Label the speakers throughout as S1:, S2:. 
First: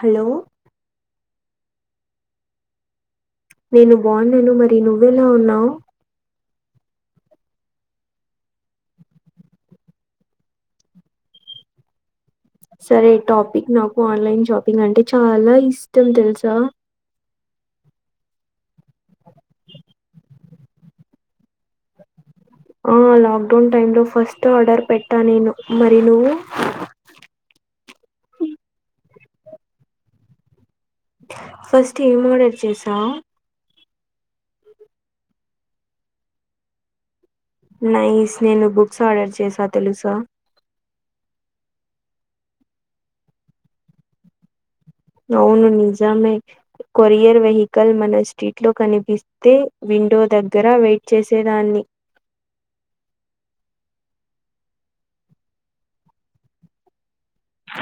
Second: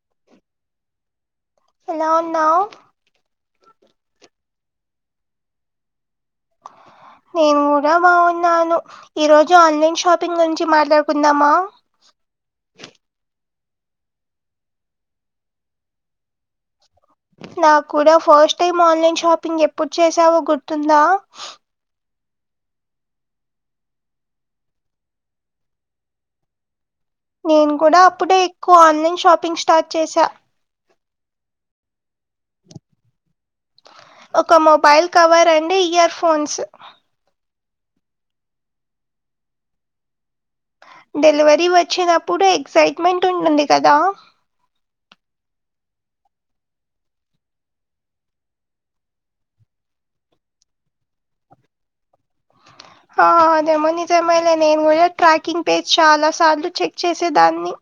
S1: Hello!
S2: ఎలాఉన్నావ్?
S1: నేను బాగున్నాను. మరి నువ్వ ఎలా ఉన్నావు?
S2: [inaudible] నేను కూడా బాగున్నాను. ఈ రోజు ఆన్లైన్ షాపింగ్ గురించి మాట్లాడుకుందామా? [inaudible]
S1: సరే టాపిక్ నాకు ఆన్లైన్ షాపింగ్ అంటే చాలా ఇష్టం తెలుసా?
S2: నా కూడా, ఫస్ట్ టైం ఆన్లైన్ షాపింగ్ ఎప్పుడు చేసావో గుర్తుందా?
S1: ఆ లాక్డౌన్ టైమ్ లో ఫస్ట్ ఆర్డర్ పెట్టా నేను. మరి నువ్వు
S2: నేను కూడా అప్పుడే ఎక్కువ ఆన్లైన్ షాపింగ్ స్టార్ట్ చేసా.
S1: ఫస్ట్ ఏం ఆర్డర్ చేసావు?
S2: ఒక mobile cover and earphones.
S1: Nice. నేను బుక్స్ ఆర్డర్ చేసా తెలుసా?
S2: డెలివరీ వచ్చినప్పుడు ఎక్సైట్మెంట్ ఉంటుంది కదా?
S1: అవును. నిజమే కొరియర్ వెహికల్ మన స్ట్రీట్ లో కనిపిస్తే వీ విండో దగ్గర వెయిట్ చేసేదాన్ని.
S2: ఆ అదేమో నిజమలే. నేను కూడా ట్రాకింగ్ పేజ్ చాలా సార్లు చెక్ చేసి ఇచ్చేదాన్ని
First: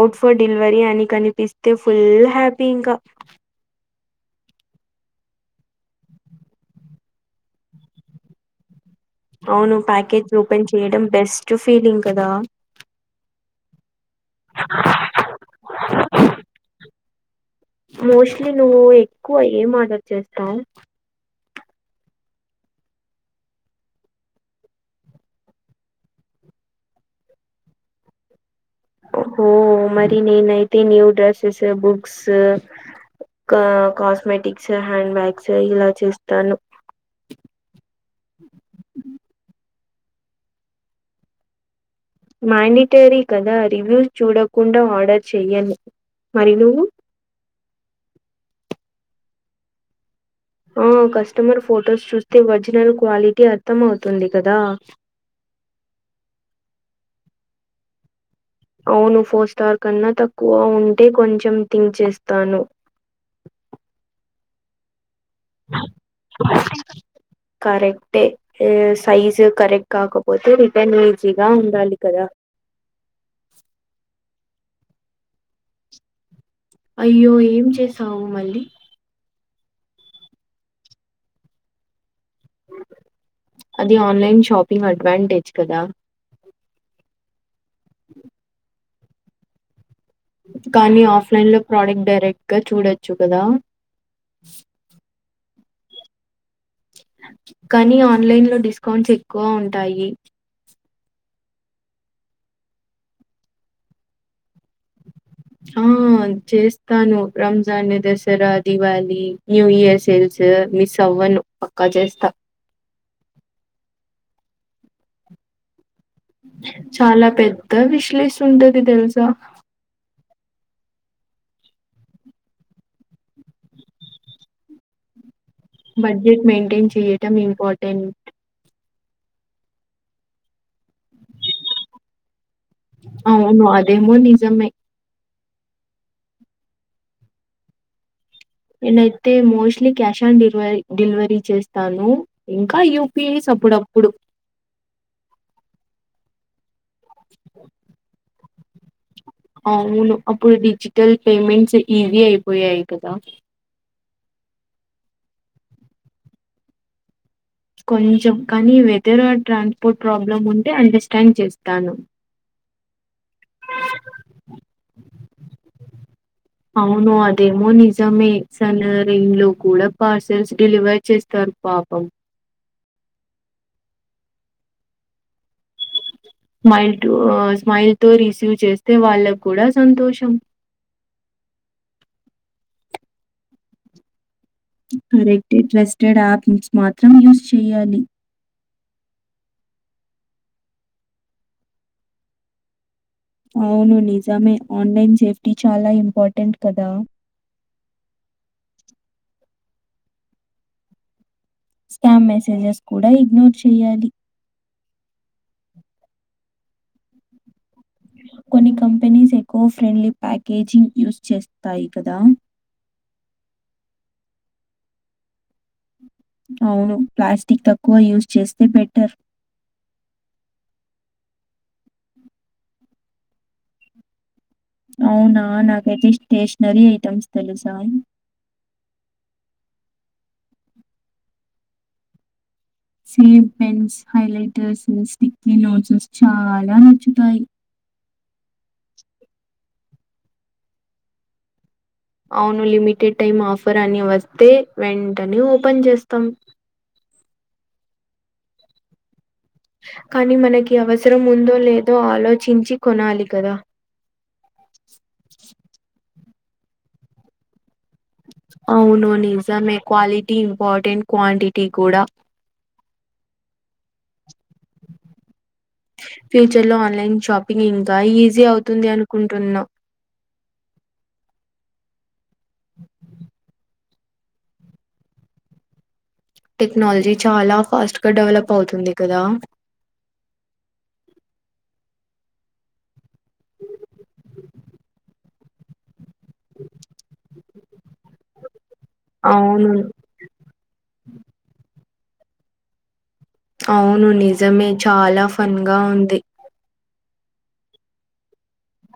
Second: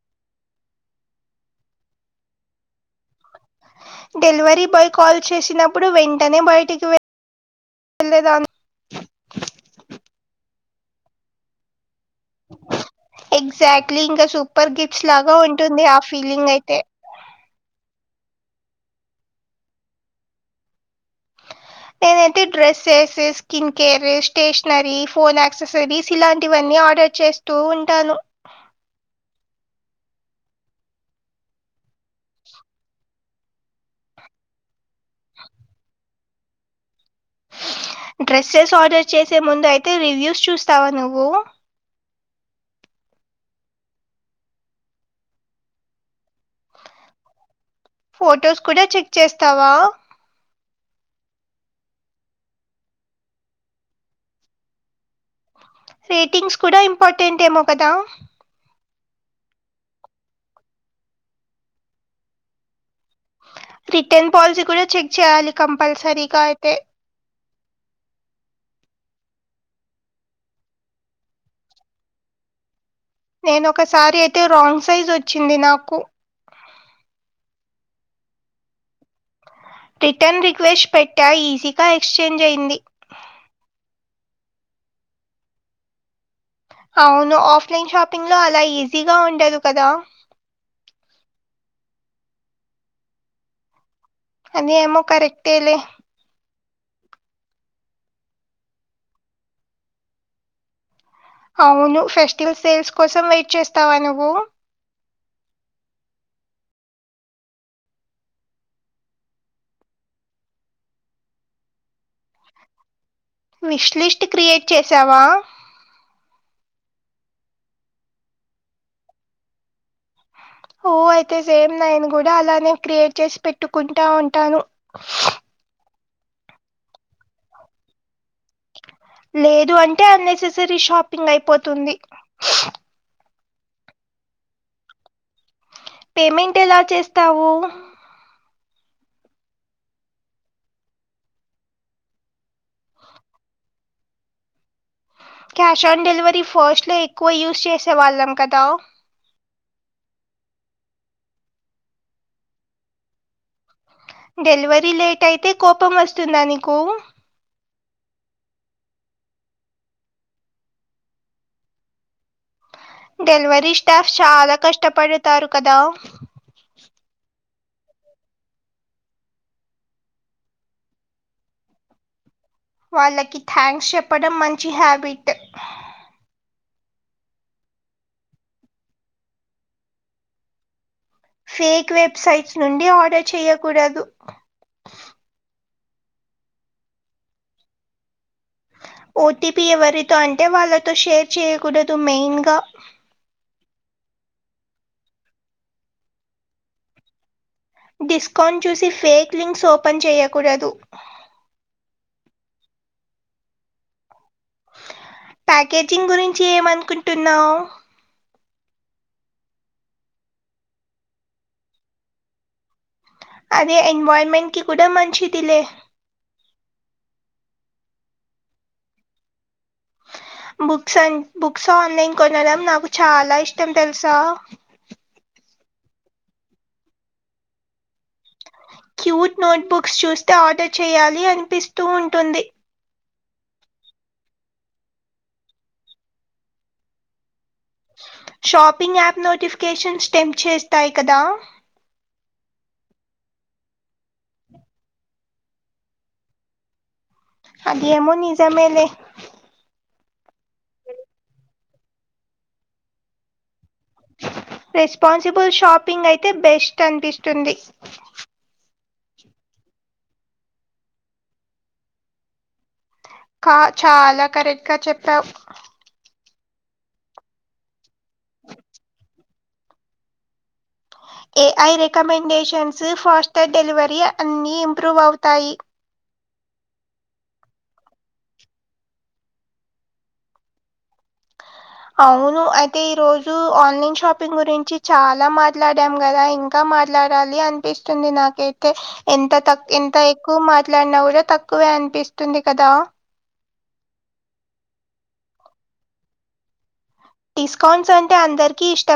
S1: ఔట్ ఫర్ డెలివరీ అని కనిపిస్తే ఫుల్ హ్యాపీ ఇంక
S2: డెలివరీ బాయ్ కాల్ చేసినప్పుడు వెంటనే బయటికి వెళ్ళే వెళ్ళేదాన్ని
S1: ఆన్లైన్ చేయడం బెస్ట్ ఫీలింగ్ కదా
S2: ఎగ్జాక్ట్లీ, ఇంకా సూపర్ గిఫ్ట్స్ లాగా ఉంటుంది ఆ ఫీలింగ్ అయితే.
S1: మోస్ట్లీ నువ్వు ఎక్కువ ఏమీ ఆర్టర్ చేస్తావు?
S2: [inaudible] నేనైతే dresses skin care stationery phone accessories ఇలాంటివన్నీ ఒ ఆర్డర్ చేస్తూ ఉంటను
S1: ఓ మరి నేనైతే న్యూ డ్రెసస్ బుక్స్ కా కాస్మెటిక్స్ హ్యాండ్ బ్యాగ్స్ ఇలా చేస్తాను
S2: డ్రెస్సెస్ ఆర్డర్ చేసే ముందు అయితే రివ్యూస్ చూస్తావా నువ్వు
S1: మాండిటరీ కదా రివ్యూస్ చూడకుండా ఆర్డర్ చేయను మరి నువ్వు
S2: ఫొటోస్ కూడా చెక్ చేస్తావా
S1: ఆ కస్టమర్ ఫొటోస్ చూస్తే ఒరిజినల్ క్వాలిటీ అర్థం అవుతుంది కదా
S2: రేటింగ్స్ కూడా ఇంపార్టెంట్ ఏమో కదా
S1: అవును ఫోర్ స్టార్ కన్నా తక్కువ ఉంటే కొంచెం థింక్ చేస్తాను
S2: రిటర్న్ పల్సీ కూడా చెక్ చేయాలి కంపల్సరీగా అయితే
S1: కరెక్ట్ ఆ సైజు కరెక్ట్ కాకపోతే రిటర్న్ ఈజీగా ఉండాలి కదా
S2: నేను ఒకసారీ అయితే రాంగ్ సైజు వచ్చింది నాకు
S1: అయ్యో ఏం చేసావు మళ్ళీ
S2: రిటర్న్ రిక్వెస్ట్ పెట్టా ఈజీగా ఎక్స్చేంజ్ అయింది
S1: అది ఆన్లైన్ షాపింగ్ అడ్వాంటేజ్ కదా
S2: అవును ఆఫ్లైన్ షాపింగ్ లో అలా ఈజీగా ఉండరు కదా
S1: కానీ ఆఫ్లైన్ లో ప్రోడక్ట్ డైరెక్ట్ గా చూడొచ్చు కదా
S2: అ ఏమ కరెక్ తెలే
S1: కానీ ఆన్లైన్ లో డిస్కౌంట్స్ ఎక్కువ ఉంటాయి
S2: అవును ఫెస్టివల్ సేల్స్ కోసం వెయిట్ చేస్తావా నువ్వు
S1: ఆ చేస్తాను Ramzan Dasara Diwali new year sales మీ సవ్వను పక్క చేస్తా
S2: విష్ లిస్ట్ క్రియేట్ చేసావా
S1: చాలా పెద్ద విశ్లేష ఉంటది తెలుసా
S2: ఊ అయితే సేమ్ నేను కూడా అలానే క్రియేట్ చేసి పెట్టుకుంటా ఉంటాను
S1: బడ్జెట్ మెయింటైన్ చేయటం ఇంపార్టెంట్
S2: లేదు అంటే అన్నెసెసరీ షాపింగ్ అయిపోతుంది
S1: అవును అదేమో నిజమే
S2: పేమెంట్ ఎలా చేస్తావు
S1: నేనయితే మోస్ట్లీ క్యాష్ ఆన్ డెలివ డెలివరీ చేస్తాను ఇంకా యూపీఐ అప్పుడప్పుడు
S2: క్యాష్ ఆన్ డెలివరీ ఫస్ట్ లో ఎక్కువ యూస్ చేసే వాళ్ళం కదా
S1: అవును అప్పుడు డిజిటల్ పేమెంట్స్ ఈజీ అయిపోయాయి కదా
S2: డెలివరీ లేట్ అయితే కోపం వస్తుందా నీకు
S1: కొంచెం కానీ వెదర్ ఆ ట్రాన్స్పోర్ట్ ప్రాబ్లమ్ ఉంటే అండర్స్టాండ్ చేస్తాను
S2: డెలివరీ స్టాఫ్ చాలా కష్టపడతారు కదా
S1: దేమో నిజమే సన్ రేన్ లో కూడా పార్సల్స్ డెలివర్ చేస్తారు పాపం
S2: వాళ్ళకి థ్యాంక్స్ చెప్పడం మంచి హ్యాబిట్
S1: స్మైల్ స్మైల్ తో రిసీవ్ చేస్తే వాళ్ళకు కూడా సంతోషం
S2: ఫేక్ వెబ్సైట్స్ నుండి ఆర్డర్ చేయ్యకూడదు
S1: కరెక్టె ట్రస్టెడ్ యాప్ మాత్రం యూస్ చేయాలి
S2: ఓటీపీ ఎవరితో అంటే వాళ్లతో షేర్ చేయకూడదు మెయిన్గా
S1: అవును నిజమే ఆన్లైన్ సేఫ్టీ చాలా ఇంపార్టెంట్ కదా
S2: డిస్కౌంట్ చూసి ఫేక్ లింక్స్ ఓపెన్ చేయకూడదు
S1: స్కామ్ మెసేజెస్ కూడా ఇగ్నోర్ చేయాలి
S2: ప్యాకేజింగ్ గురించి ఏమనుకుంటున్నావు
S1: కొన్ని companies eco friendly packaging use చేస్తాయి కదా
S2: అదే ఎన్వైర్మెంట్ కి కూడా మంచిదిలే
S1: అవును ప్లాస్టిక్ తక్కువ యూజ్ చేస్తే బెటర్
S2: బుక్స్ అం బుక్స్ ఆన్లైన్ కొనడం నాకు చాలా ఇష్టం తెలుసా
S1: అవునా నాకైతే స్టేషనరీ ఐటమ్స్ తెలుసా
S2: క్యూట్ నోట్బుక్స్ చూస్తే ఆర్డర్ చేయాలి అనిపిస్తూ ఉంటుంది
S1: same pens highlighters stick notes చాలా నచ్చుతాయి
S2: షాపింగ్ యాప్ నోటిఫికేషన్ స్టెంప్ చేస్తాయి కదా
S1: అవును లిమిటెడ్ టైం ఆఫర్ అని వస్తే వెంటనే ఓపెన్ చేస్తాం
S2: అదేమో నిజమేలే
S1: కానీ మనకి అవసరం ఉందో లేదో ఆలోచించి కొనాలి కదా
S2: రెస్పాన్సిబుల్ షాపింగ్ అయితే బెస్ట్ అనిపిస్తుంది
S1: అవును నిజంమే క్వాలిటీ ఇంపార్టెంట్ క్వాంటిటీ కూడా
S2: ఆ చాలా కరెక్ట్ గా చెప్పావ్
S1: ఫ్యూచర్ లో ఆన్లైన్ షాపింగ్ ఇంకా ఈజీ అవుతుంది అనుకుంటున్నాం
S2: ఏఐ రికమెండేషన్స్ ఫాస్ట్ డెలివరీ అన్ని ఇంప్రూవ్ అవుతాయి [inaudible]
S1: టెక్నాలజీ చాలా ఫాస్ట్గా డెవలప్ అవుతుంది కదా
S2: అవును అయితే ఈ రోజు ఆన్లైన్ షాపింగ్ గురించి చాలా మాట్లాడాము కదా ఇంకా మాట్లాడాలి అనిపిస్తుంది నాకైతే ఎంత
S1: అవును
S2: తక్క ఎంత ఎక్కువ మాట్లా ఇట్లన్నా కూడా తక్కువే అనిపిస్తుంది కదా
S1: అవును నిజమే చాలా ఫన్ గా ఉంది
S2: డిస్కౌంట్స్ అంటే అందరికి ఇష్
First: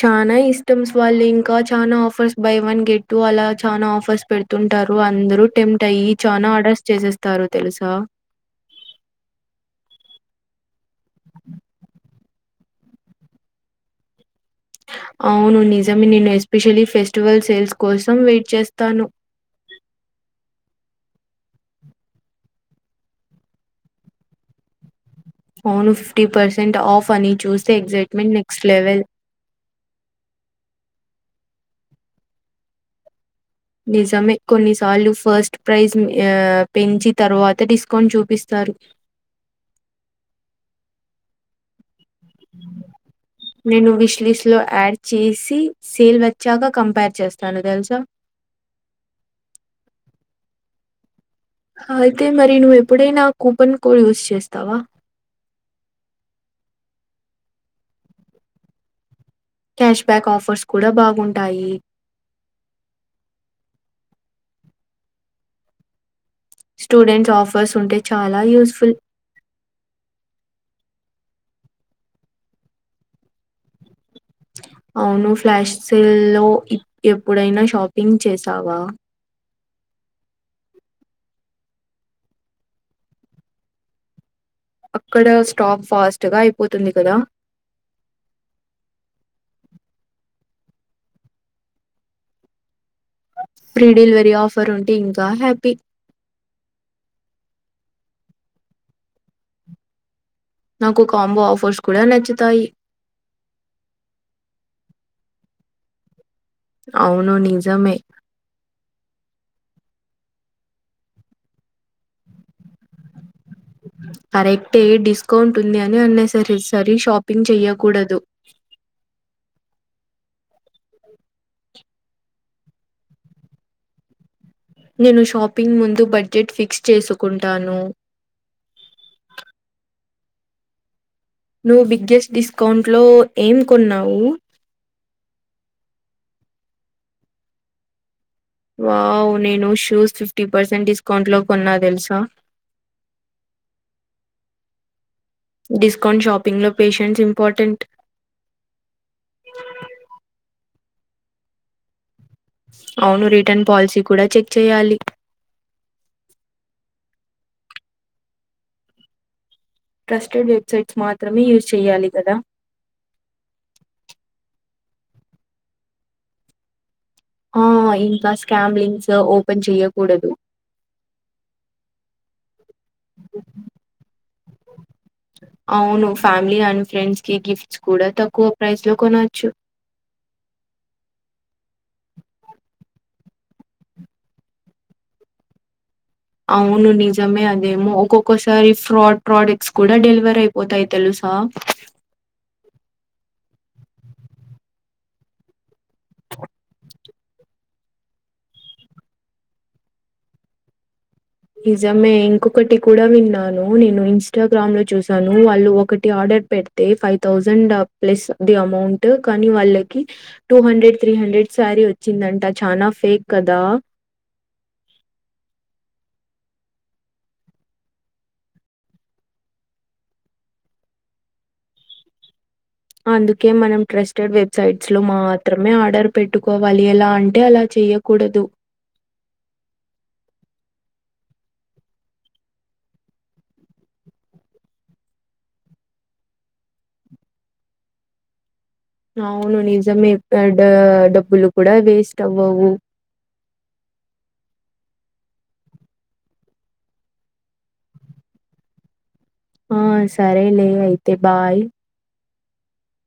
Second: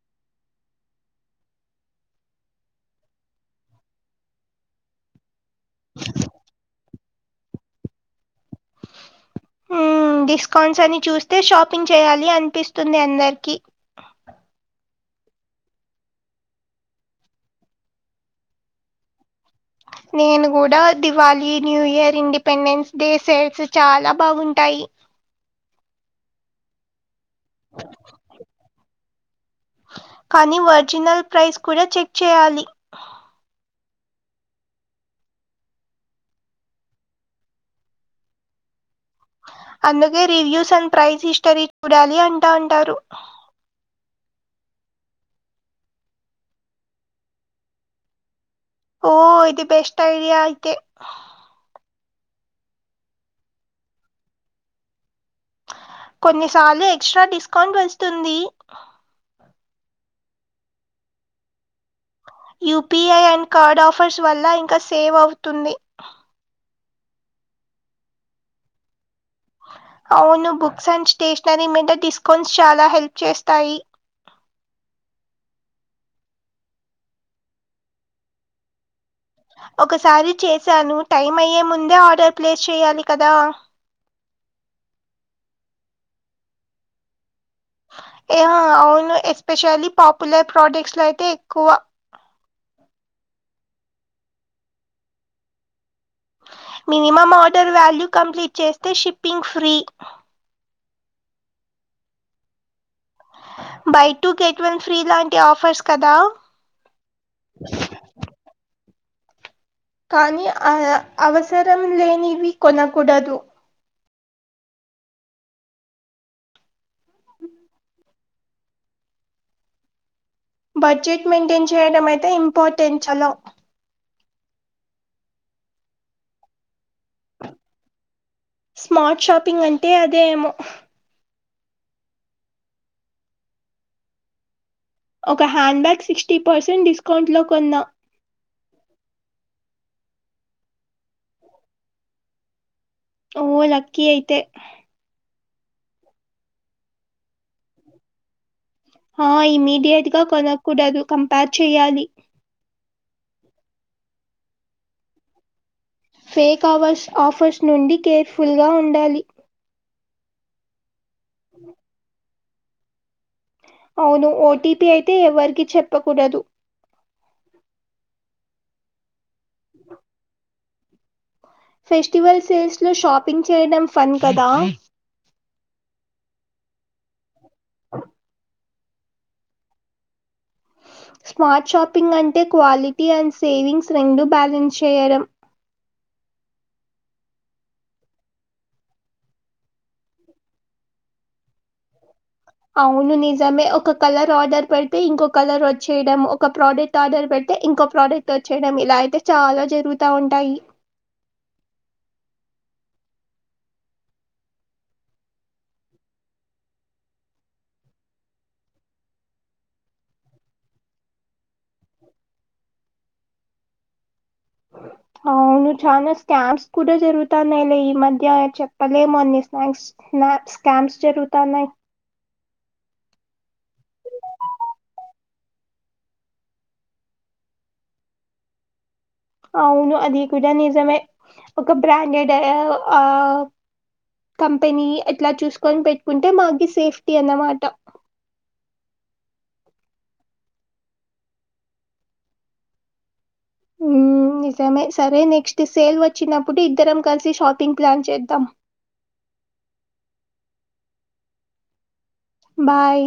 S1: చనాా ఇష్టం స్వాల్ంగ్ ఇంకా చాలనా offers buy one get two అలా చానా ఆఫర్స్ పెడుతుంటారు అందరు ఎంప్టీ అయి చాలా ఆర్డర్స్ చేసేస్తారు తెలుసా
S2: హ్మ్ డిస్కౌంట్స్ అని చూస్తే షాపింగ్ చేయాలి అనిపిస్తుంది అందరికి
S1: అవును నిజమే నిను ఎస్పెషలీ ఫెస్టివల్ సేల్స్ కోసం వెయిట్ చేస్తాను
S2: అ నేను కూడా Diwali new year independence day sales చాలా బాగుంటాయి
S1: అవును ఫిఫ్టీ పర్సెంట్ ఆఫ్ అని చూస్తే ట్మెంట్ నెక్స్ట్ లెవెల్
S2: కానీ ఒరిజినల్ ప్రైస్ కూడా చెక్ చేయాలి
S1: నిజమే కొన్నిసార్లు ఫస్ట్ ప్రైజ్ పెంచి తర్వాత డిస్కౌంట్ చూపిస్తారు
S2: అందుగే రివ్యూస్ అండ్ ప్రైజ ఇస్రి చూడాలి అంటా అంటారు
S1: నేను విష్ లిస్ట్ లో యాడ్ చేసి సేల్ వచ్చాక కంపేర్ చేస్తాను తెలుసా
S2: ఓ ఇది బెస్ట్ ఐడియా అయితే
S1: అయితే మరి నువ్వు ఎప్పుడైనా కూపన్ కో యూస్ చేస్తావా
S2: కొన్నిసార్లు ఎక్స్ట్రా డిస్కౌంట్ వస్తుంది
S1: క్యాష్ బ్యాక్ ఆఫర్స్ కూడా బాగుంటాయి
S2: యపీఐ అండ్ కార్డ్ ఆఫర్స్ వల్ల ఇంకా సేవ్ అవుతుంది
S1: స్టూడెంట్స్ ఆఫర్స్ ఉంటే చాలా యూస్ ఫుల్
S2: అవును బుక్స్ అండ్ స్టేషనరీ మీద డిస్కౌంట్స్ చాలా హెల్ప్ చేస్తాయి
S1: అవును ఫ్లాష్ సెల్లో ఎ ఎప్పుడైనా షాపింగ్ చేసావా
S2: ఒకసారి చేసాను టైం అయ్యే ముందే ఆర్డర్ ప్లేస్ చెయ్యాలి కదా [inaudible]
S1: అక్కడ స్టాప్ ఫాస్ట్ గా అయిపోతుంది కదా
S2: యా అవును ఎస్పెషల్లీ పాపులర్ ప్రొడక్ట్స్లో అయితే ఎక్కువ
S1: ఫ్రీ డెలివరీ ఆఫర్ ఉంటే ఇంకా happy
S2: minimum order value complete చేస్తే షిప్పింగ్ ఫ్రీ
S1: నాకు కాంబో ఆఫర్స్ కూడా నచ్చుతాయి
S2: buy two get one free లాంటి ఆఫర్స్ కదా
S1: అవును నిజమే
S2: కానీ ఆ అవసరం లేనివి కొనకూడదు
S1: కరెక్టే డిస్కౌంట్ ఉంది అని అన్నెసరి సరి షాపింగ్ చెయ్యకూడదు
S2: [inaudible] బడ్జెట్ మెయింటైన్ చేయడం అయితే ఇంపార్టెంట్ చాలా
S1: నేను షాపింగ్ ముందు బడ్జెట్ ఫిక్స్ చేసుకుంటాను
S2: స్మార్ట్ షాపింగ్ అంటే అదేమో
S1: నువ్వు బిగ్గెస్ట్ డిస్కౌంట్లో ఏం కొన్నావు
S2: ఒక hand bag sixty percent discount లో కొన్నా
S1: వావ్ నేను షూస్ ఫిఫ్టీ పర్సెంట్ డిస్కౌంట్ లో కొన్నా తెలుసా
S2: ఓ లక్కీ అయితే
S1: డిస్కౌంట్ షాపింగ్ లో పేషెంట్స్ ఇంపార్టెంట్
S2: ఆ ఇమీడియట్ గా కొనకూడదు కంపేర్ చెయాలి
S1: అవును రిటర్న్ పాలసీ కూడా చెక్ చేయాలి
S2: ఫేక్ అవర్స్ ఆఫర్స్ నుండి కేర్ఫుల్గా ఉండాలి
S1: ట్రస్టెడ్ వెబ్సైట్స్ మాత్రమే యూజ్ చేయ్యాలి కదా
S2: అవును ఓటీపీ అయితే ఎవరికిీ చెప్పకూడదు
S1: ఆ ఇంకా స్కామ్ లింస్ ఓపెన్ చెయ్యకూడదు
S2: ఫెస్టివల్ సేల్స్ లో షాపింగ్ చేయడం ఫన్ కదా
S1: అవును ఫ్యామిలీ అండ్ ఫ్రెండ్స్ కి గిఫ్ట్స్ కూడా తక్కువ ప్రైస్ లో కొనవచ్చు
S2: స్మార్ట్ షాపింగ్ అంటే క్వాలిటీ అండ్ సేవింగ్స్ రెండు బ్యాలెన్స్ చేయడం
S1: అవును నిజమే అదేమో ఒక్కొక్కసారి ఫ్రాడ్ ప్రొడక్ట్స్ కూడా డెలివర్ అయిపోతాయి తెలుస్ ఆ
S2: అవును నిజమే ఒక కలర్ ఆర్డర్ పెడితే ఇంకో కలర్ వచ్చేయడం ఒక ప్రోడక్ట్ ఆర్డర్ పెడిత్ తే ఇంకో ప్రోడక్ట్ వచ్చేయడం ఇలా అయితే చాలా జరుగుతా ఉంటాయి
S1: నిజమే ఇంకొకటి కూడా విన్నాను నేను ఇన్స్టాగ్రామ్ లో చూసాను వాళ్ళు ఒకటి ఆర్డర్ ఫైవ్ హండ్రెడ్ పెడితే ఫైవ్ తౌసండ్ ప్లస్ బి అమౌంట్ కానీ వాళ్ళకి two hundred three hundred sorry వచ్చిందంట చానా ఫేక్ కదా
S2: అవ్ ను చాలా స్కాంస్ కూడా జరుగుతాన్నా ఈ మధ్య చెప్పలేము అన్ని స్నాక్స్ స్నాక్స్ స్కామ్స్ జరుగుతాన్నాయ్
S1: అందుకే మనం ట్రస్టెడ్ వెబ్సైట్స్ లో మాత్రమే ఆర్డర్ పెట్టుకోవాలి ఎలా అంటే అలా చెయకూడదు
S2: [unintelligible] అవును అది కూడా నిజమే ఒక బ్రాండెడ్ ఆ కంపెనీ ఎట్లా చూసుకొని పెట్టుకుంటే మాగి సేఫ్టీ అన్నమాట
S1: అవును నిజమే డ డబ్బులు కూడా వేస్ట్ అవ్వవు
S2: ఉ నిజమే సరే నెక్స్ట్ సేల్ వచ్చినప్పుడు ఇద్దరం కలిసి షాపింగ్ ప్లాన్ చేద్దాం [unintelligible]
S1: ఆ సరేలే అయితే బాయ్
S2: బాయ్